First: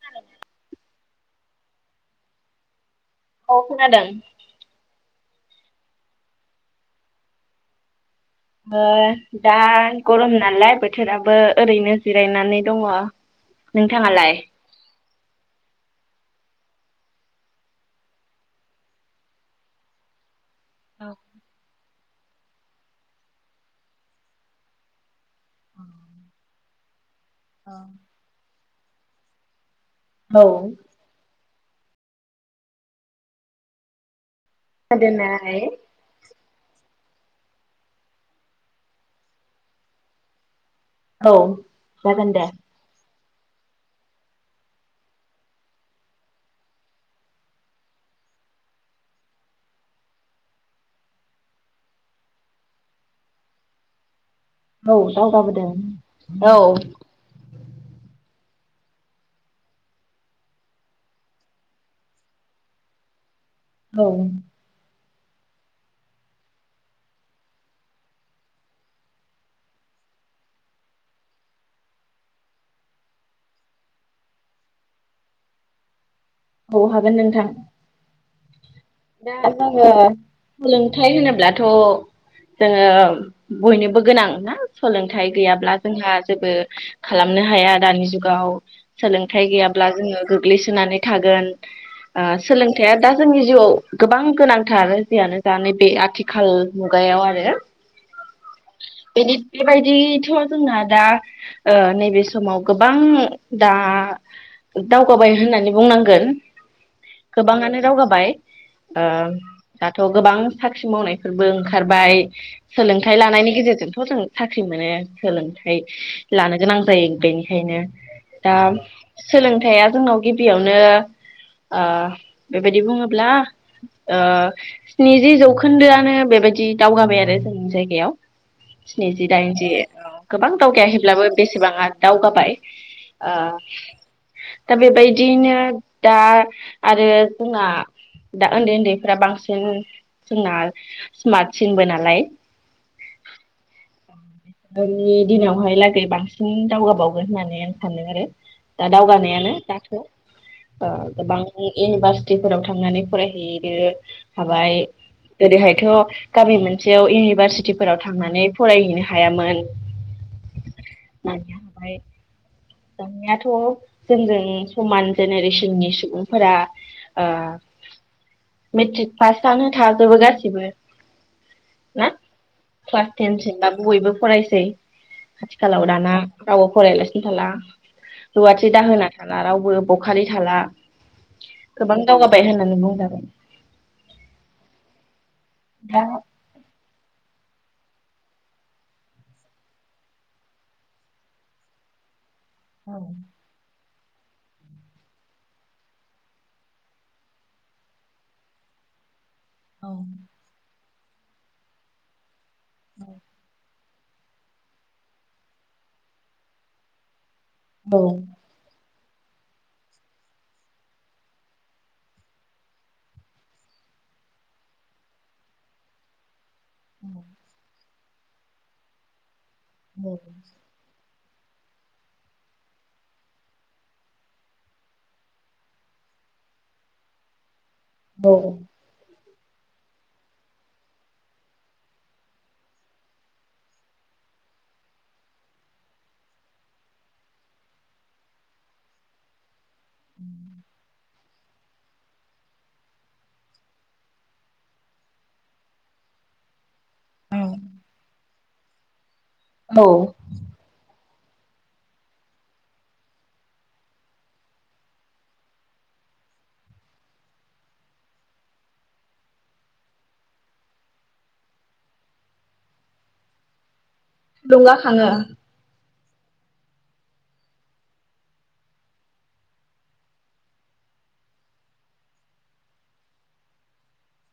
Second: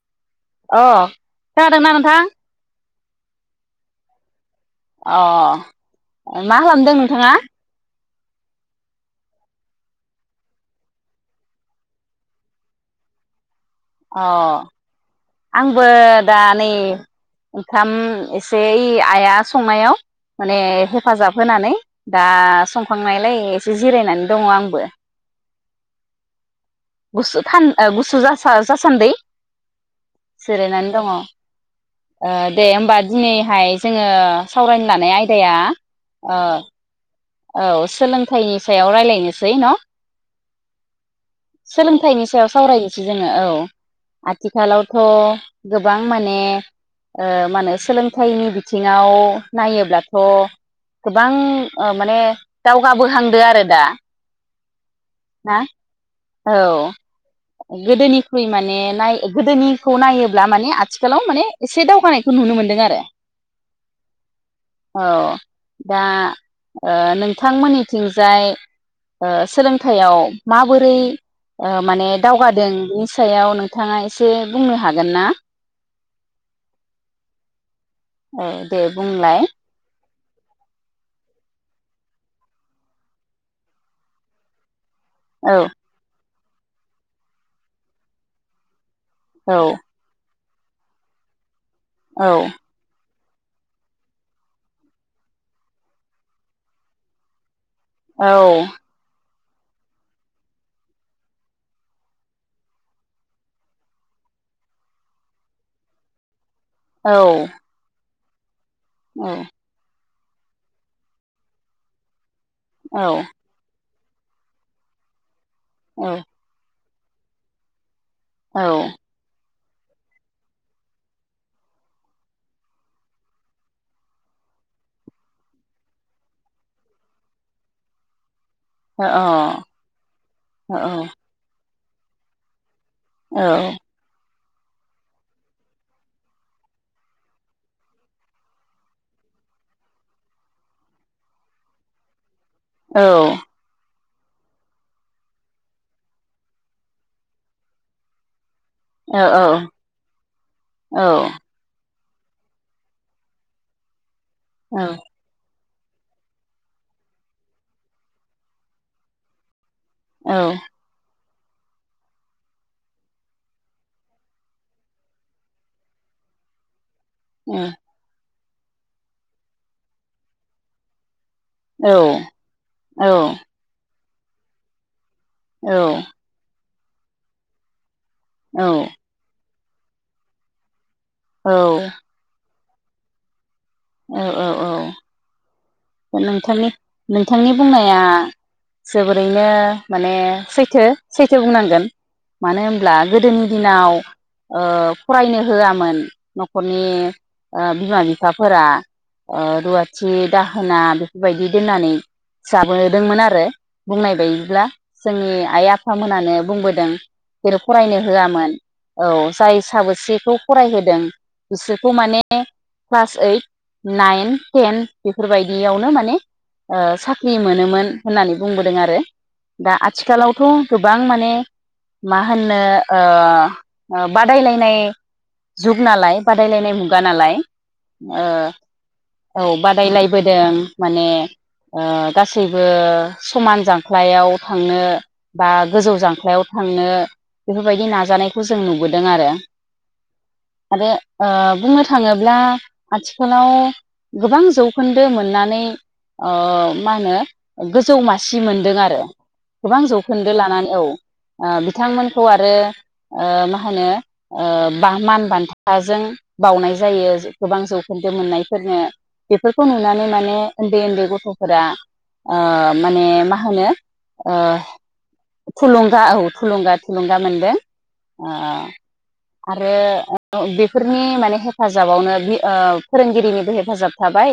खोनादों अ जादोंना नोंथां औ खोनादों अ मा खालामदों नोंथाङा ओ दा गरम नालाय बोथोराबो ओरैनो जिरायनानै दङ। अ नोंथाङालाय आंबो दा नै ओंखाम एसे आइया संनायाव माने औ हेफाजाब होनानै दा संखांनायलाय एसे जिरायनानै दङ आंबो गुसु थान औ ओ गुसु जासो [unintelligible] जासानदै औ जिरायनानै दङ ओ दे होमबा दिनैहाय जोङो सावरायनो लानाय आयदाया गोदोनाय ओ औ सोलोंथाइनि सायाव रायलायनोसै न औ सोलोंथाइनि जागोन दे सायाव सावरायनोसै जोङो औ आथिखालावथ गोबां माने ओ मा होनो सोलोंथाइनि बिथिङाव नायोब्लाथ गोबां ओ माने दावगाबोहांदो आरो दा औ ना दावगाबोदों औ गोदोनि ख्रुइ माने नाय गोदोनिखौ नायोब्ला माने आथिखालाव माने एसे दावगानायखौ नुनो मोनदों आरो औ औ दा ओ नोंथांमोननिथिंजाय ओ सोलों थाइयाव माबोरै ओ माने दावगादों बेनि सायाव नोंथाङा एसे बुंनो हागोन ना औ हागोन नोंथां औ दे बुंलाय [unintelligible] सोलोंथाइ होनोब्लाथ जोङो बयनोबो गोनां ना सलोंथाइ औ गैयाब्ला जोंहा जेबो खालामनो हाया दानि जुगाव सोलोंथाइ औ गैयाब्ला जोङो गोग्लैसोनानै थागोन आ औ सोलोंथाइया दा जोंनि जिउआव गोबां गोनांथार जेयानो जा नै बेे आथिखाल मुगायाव आरो औ बेबायदिथ जोंना दा ओ नैबे समाव गोबां दा दावगाबाय होननानै बुंनांगोन औ गोबाङानो दावगाबाय ओम थ गोबां साख्रि मावनायफोरबो ओंखारबाय औ सोलोंथाइ लानायनि गेजेरजों जों साख्रि मोनो सोलोंथाइ औ थाइ लानो गोनां [unintelligible] बेनिखायनो दा औ अ औ सोलों फिथाइआ जोंनाव गिबियावनो ओ बेबायदि बुङोब्ला ओ स्निजि जौखोन्दोआनो बेबायदि दावगाबाय आरो जोंनि जायगायाव स्निजि दाइनजि गोबां औ दावगायाहैब्लाबो बेसेबांआ दावगाबाय ओ औ दा बेबायदियैनो दा आरो जोंना दा उन्दै उन्दैफ्रा बांसिन जोंना स्मार्टसिनबो नालाय औ जोंनि दिनावहाय लागै बांसिन दावगाबावगोन होननानै आं सानदों आरो दा औ दावगानायानो दाथ ओ औ औ गोबां एनिभास तिफोराव थांनानै फरायहैदो हाबाय ओरैहाय [unintelligible] गामि मोनसेयाव इउनिभारसिटिफोराव थांनानै फरायहैनो ह हायामोन औ [unintelligible] दानियाथ जोंजों समान जेनेरेसननि सुबुंफोरा ओ उह मेट्रिक पास जानो थाजोबो गासिबो ना क्लास टेनसिमबाबो बयबो फरायसै आथिखालाव दाना औ फरायलासिनो थाला हौवाथि दा होना थाला रावबो बो बखालि थाला गोबां दावगाबाय होनो [unintelligible] औ औ औ दा नोंथांनि नों बिथांनि बुंनाया जोबोरैनो माने सैथो सैथो बुंनांगोन मानो होनब्ला औ गोदोनि दिनाव फरायनो होआमोन न खरनि बिमा बिफाफोरा रुवाथि औ दाहो ना बेफोरबायदि दोननानै जाबोदोंमोन आरो बुंनाय बायदिब्ला जोंनि आइ आफामोनानो बुंबोदों जेरै फरायनो होआमोन औ जाय साबोसेखौ फरायहोदों बिसोरखौ माने क्लास ओइट, नाइन, टेन बेफोरबायदियावनो माने साख्रि मोनोमोन। होननानै बुंबोदों आरो दा आथिखालावथ गोबां माने ने मा होननो बादायलायनाय जुग नालाय बादायलायनाय मुगा नालाय ओ औ बार रायज्लायबोदों माने गासैबो समान जांख्लायाव थांनो बा गोजौ जांख्लायाव थांनो बेफोरबायदि नाजानायखौ जों नुबोदों आरो आरो ओ बुंनो थाङोब्ला आथिखालाव गोबां जौगाबाय जौखोन्दो मोननानै मा होनो गोजौ मासि मोनदों आरो गोबां औ जौखोन्दो लानानै औ ओ बिथांमोनखौ आरो ओ मा होनो ओ बा मान बान्थाजों बावनाय जायो गोबां जौखोन्दो मोननायफोरखौ बेफोरखौ नुनानै माने उन्दै-उन्दै गथफोरा ओ माने मा होनो ओ थुलुंगाखाङो थुलुं औ थुलुंगा थुलुंगा मोनदों आरो बेफोरनि माने हेफाजाबावनो बि फोरोंगिरिनिबो हेफाजाब थाबाय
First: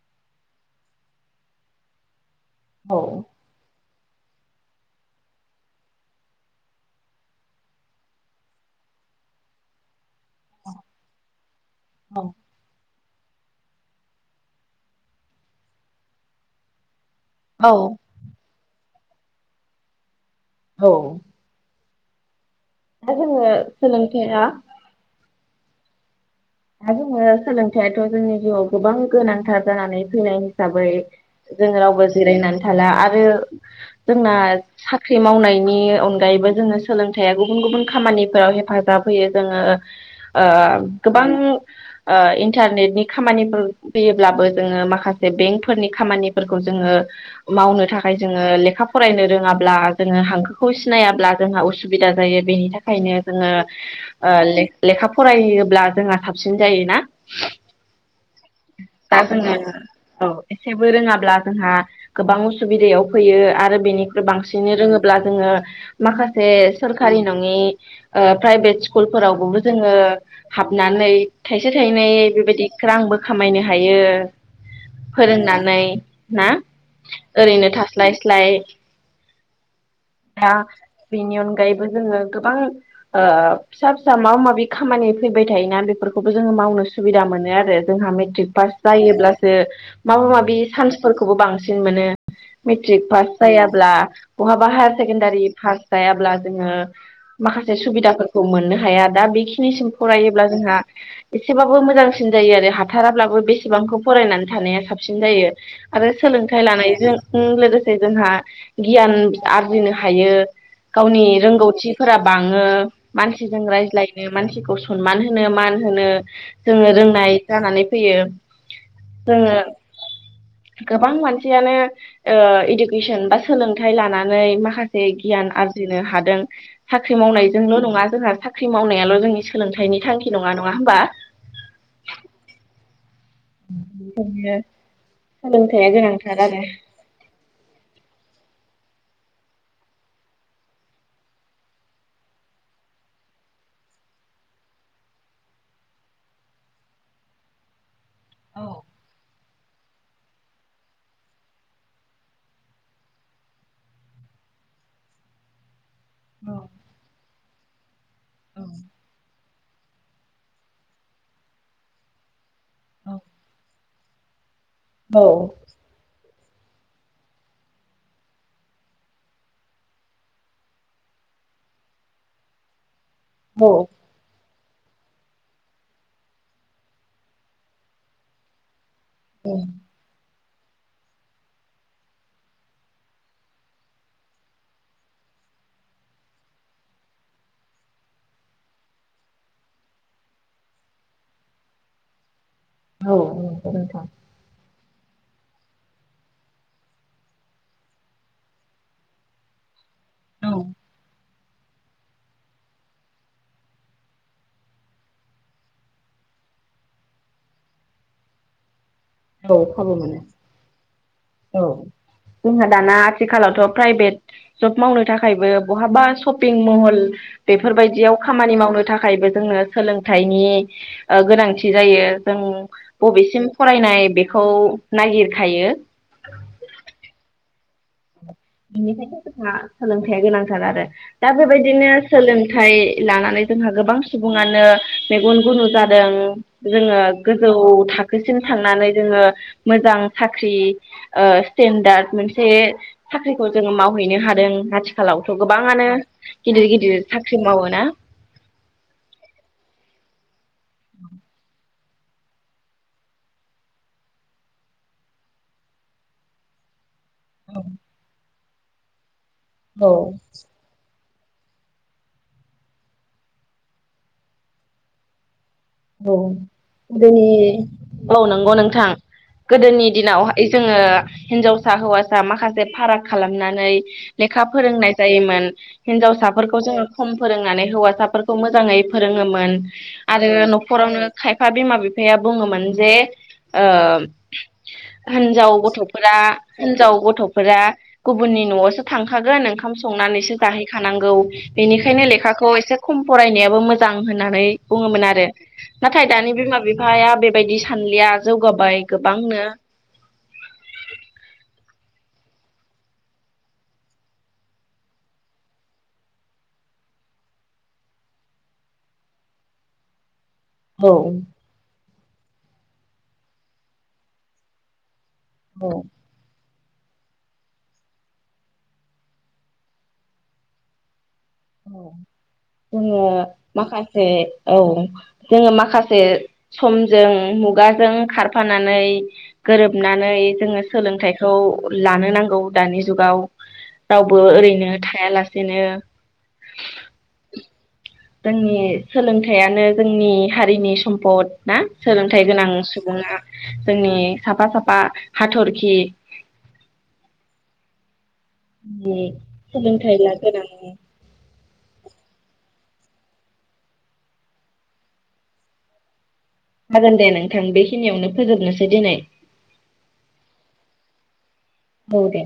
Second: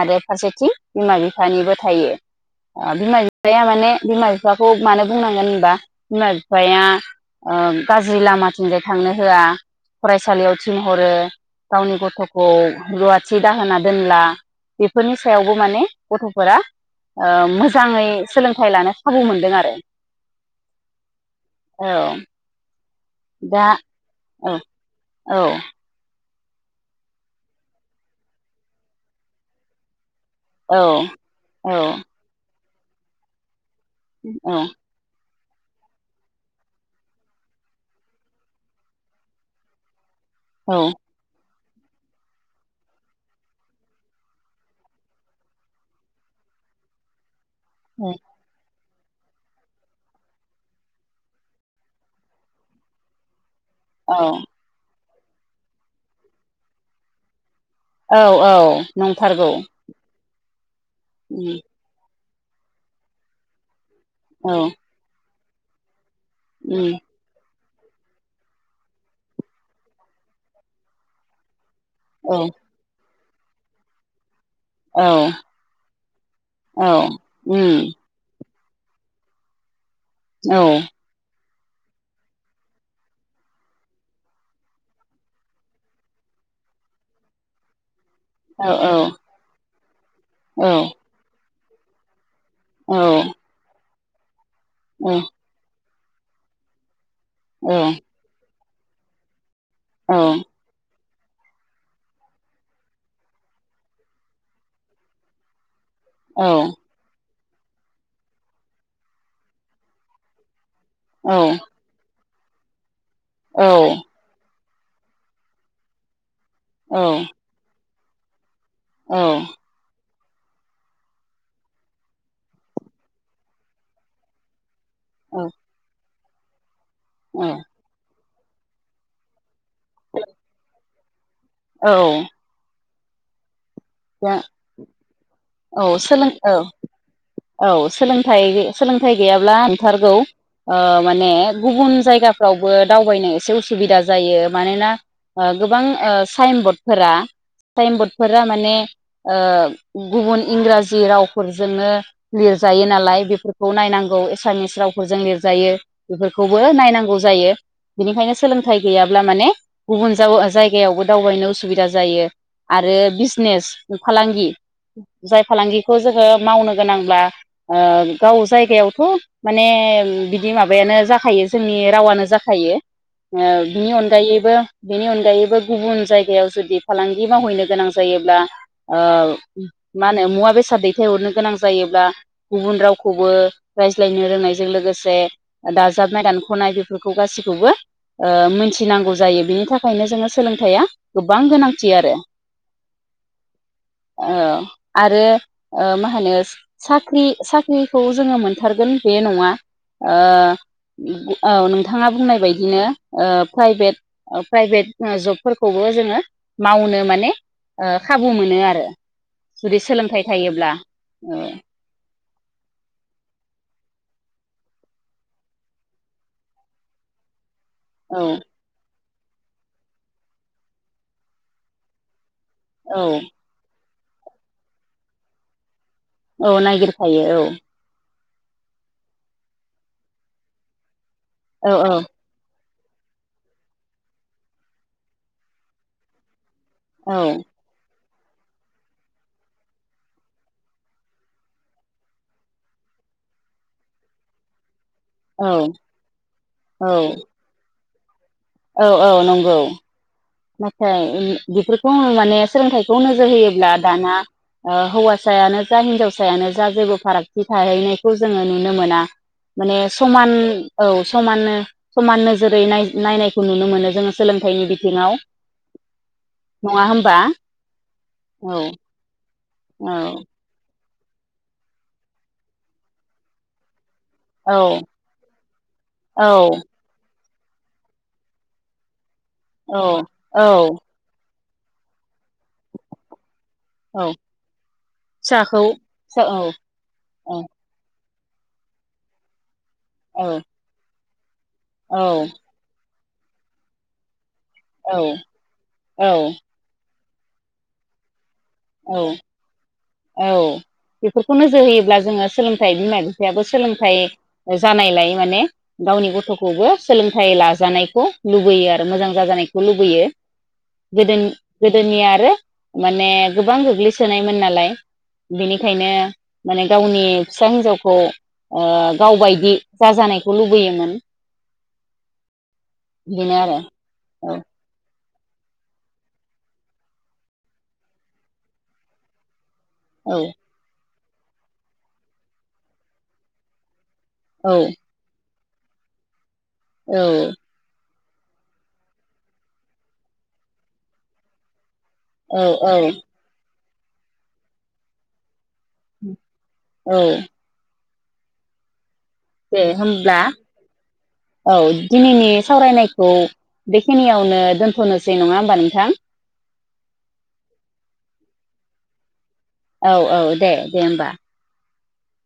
आरो फारसेथिं बिम बिफानिबो थायो ओ औ बिमा बिफाया माने बिमा बिफाखौ मानो बुंनांगोन होनबा बिमा-बिफाया गाज्रि ओ लामाथिंजाय थांनो होआ फरायसालियाव थिनहरो गावनि गथखौ रुवाथि दाहोना दोनला बेफोरनि सायावबो माने गथ'फोरा ओ औ मोजाङै सोलोंथाइ लानो खाबु मोनदों आरो औ औ दा जोङो सोलोंथेरा औ औ दा जोङो सोलोंथाइयाथ' जोंनि जिउआव गोबां गोनांथार जानानै फैनाय औ हिसाबै जों औ रावबो जिरायनानै फाला आरो जोंना औ साख्रि मावनाय नि अनगायैबो जोङो सोलोंथाइया गुबुन गुबुन खामानिफोराव हेफाजाब होयो जोङो अ अ औ गोब औ ओ इन्टारनेटनि खामानिफोर फैयोब्लाबो जोङो माखासे बेंकफोरनि खामानिफोरखौ जोङो मावनो थाखाय जोङो लेखा फ फरायनो रोङाब्ला जोङो हांखोखौ सिनायाब्ला जोंहा उसुबिदा जायो बेनि थाखायनो जोङो औ ओ ले-लेखाफ फरायहोयोब्ला जोंहा थाबसिन जायोना? औ औ नंथारगौ जेबो रोङाब्ला जोंहा गोबां उसुबिदायाव फैयो आरो बेनि औ बांसिनै रोङोब्ला जोङो माखासे उम सोरखारि नङि ओ प्राइभेट स्कुलफोरावबोबो जोङो हाबनानै थाइज थायसे थायनै औ बेबायदि ग्रांबो खामायनो हायो औ फोरोंनानै ना? औ ओरैनो उम थास्लाय स्लाय ना औ बिनियावनो दायोबो जोङो गोबां ओ फिसा फिसा माबा माबि खामानि फैबाय थायोना बेफोरखौबो जोङो मावनो सुबिदा मोनो आरो जोंहा मेट्रिक औ पास औ जायोब्लासो माबा माबि औ सान्सफोरखौबो बांसिन जिन मोनो औ मेट्रिक पास जायाब्ला बहाबा हायार औ सेकेणडारि फार्स जायाब्ला जोङो औ माखासे सुबिदाफोरखौ मोननो हाया दा बेखिनिसि औ फरायोब्ला जोंहा एसेबाबो मोजांसिन जायो आरो हाथाराब्लाबो बेसेबांखौ फरायनानै थानाया साबसिन जायो आरो सोलोंथाइ लानायजों उम लोगोसे जोंहा गियान आरजिनो हायो गावनि औ रोंगौथिफोराब बाङो मानसिजों रायज्लायनो मानसिखौ स सनमान होनो मान होनो जोङो रोंनाय जानानै फैयो औ बोङो गोबां मानसियानो ओ इडुकेसन बा सोलोंथाइ लानानै माखास ए गियान आरजिनो हाद दों साख्रि औ मावनायजोंल नङा जोंहा साख्रि मावनायाल जोंनि सा हायनि थांखि नङा-नङा होमबा? औ दा सोलोंथाइया औ सोलों गोनांथार औ आरो औ सोलोंथाइ सोलोंथाइ गैयाब्ला नथारगौ ओ माने गुबुन जायगाफ्रावबो दावबायनो एसे उसुबिदा जायो मानोना ओ गोबां ओ साइन बरडफोरा साइन बद फोरा औ माने ओ गुबुन इंराजि रावफोरजोंनो लिरजायो नालाय बेफोरखौ नायनांगौ एसामिस रावफोरजों लिरजायो बेफोरखौबो नायनांगौ जायो बिनिखायनो सोलोंथाइ गैयाब्ला माने गुबुन जाव-जायगायावबो दावबायनो उसुबिदा जायो आरो बिजनेस फालांगि जाय फालांगिखौ जोङो मावनो गोनांब्ला ओ गाव जायगायावथ माने बिदि माबायानो जाखायो जोंनि रावानो जाखायो ओबिनि अनगायैबो बेनि अनगायैबो गुबुन जायगायाव जुदि फालांगि मावहैनो गोनां जायोब्ला आ माने मुवा बेस साद दैथायहरनो गोनां जायोब्ला गुबुन रावखौबो रायज्लायनो रोंनायजों लोगोसे दाजाबनाय दानखनाय बेफोरखौ गासैखौबो ओ मोनथिनांगौ जायो बिनि थाखायनो जोङो सोलोंथाइया गोबां गोनांथि आरो औ नगौ नोंथां औ आरो मा होनो स-साख्रि-साख्रिखौ जोङो मोनथारगोन बे नङा ओ गु औ नोंथाङा बुंनाय बायदिनो ओ प्राइभेट-प्राइभेट जबफोरखौबो जोङो मावनो माने ओ खाबु मोनो आरो औ जुदि खाबु मोनो सोलोंथाइ थायोब्ला औ जोंहा दाना आथिखालावथ प्राइभेट जब मावनो थाखायबो बहाबा सपिं महल बेफोरबायदियाव औ खामानि मावनो थाख थाखायबो जोंनो सोलोंथाइनि ओ गोनांथि जायो जों औ बबेसिम फरायनाय बेखौ नागिरखायो औ नायगिरखायो औ बेनिखायनो जोंहा सोलोंथाइया गोनांथार आरो दा औ बेबायदिनो औ सोलोंथ थाय लानानै जोंहा गोबां सुबुङानो मेगन गुनु जादों। जोङो औ गोजौ थाख खोसिम थांनानै जोङो मोजां साख्रि ओ स्टेन्डार्ड मोनसे साख्रिखौ जोङो मावहैनो हादों आथिख खालावथ गोबाङानो गिदिर औ गिदिर साख्रि मावोना? औ औ नंगौ। नाथाय इन बिफोर बुङो माने सोलोंथाइखौ नोजोर होयोब्ला दाना ओ हौवासायानो जा हिनजावसायानो जा जेबो फारागथि थाहैनायखौ जोङो नु नो मोना। माने औ समान औ समाननो समान नोजोरैनाय नायनायखौ नुनो मोनो जोङो सोलोंथाइनि बिथिङाव औ नङा होमबा? गोदोनि औ नंगौ नोंथां गोदोनि औ दिनावहाय जोङो हिनजावसा हौवासा माखासे फाराग खालामनानै लेखा औ फोरोंनाय जायोमोन हिनजावसाफोरखौ औ जोङो खम फोरोंनानै हौवासाफोरखौ मोजाङै फोरोङोमोन औ औ आरो खायफा बिमा बिफाया बुङोमोन जे ओ औ हिन्जाव फिसाखौ गथफोरा औ हिन्जाव औ गथफोरा गुबुननि नआवसो थांखागोन ओंखाम औ संनानैसो जाहैखानांगौ बेनिखायनो औ लेखाखौ एसे खम फरायनायाबो मोजां होननानै औ बुंङोमोन आरो। नाथाय दानि बिमा बिफाया बेबायदि सानलिया जौगाबाय औ गोबांनो औ बेफोरखौ नोजोर होयोब्ला जोङो सोलोंथाइ बिमा बिफायाबो सोलोंथाइ जानायलाय माने गावनि गथ'खौबो सोलोंथाइ लाजानायखौ लुबैयो आरो मोजां जाजानायखौ लुबैयो। औ दुनिया आरो माने गोबां गोग्लैसोनायमोन नालाय औ बेनिखायनो माने गावनि फिसा हिन्जावखौ गावबायदि जाजानायखौ लुबैयोमोन। औ जोङो बिदिनो आरो माखासे औ जोङो माखासे समजों मुगाजों खारफानानै गोरोबनानै औ जोङो सोलोंथाइ खौ लानो नांगौ दानि जुगाव रावबो औ ओरैनो थायालासे बिदिनो औ जोंनि सोलोंथाइयानो जोंनि हारिनि सम्फद ना? सोलोंथाइ औ गोनां औ सुबुङा जोंनि साफा साफा हाथर औ दे दे होमब्ला औ दिनैनि सावरायनायखौ बेखिनियावनो दोनथनोसै नङा होमबा नोंथां? हागोन दे नोंथां बेखिनियावनो फोजोबनोसै दिनै। औ औ दे दे होमबा औ दे।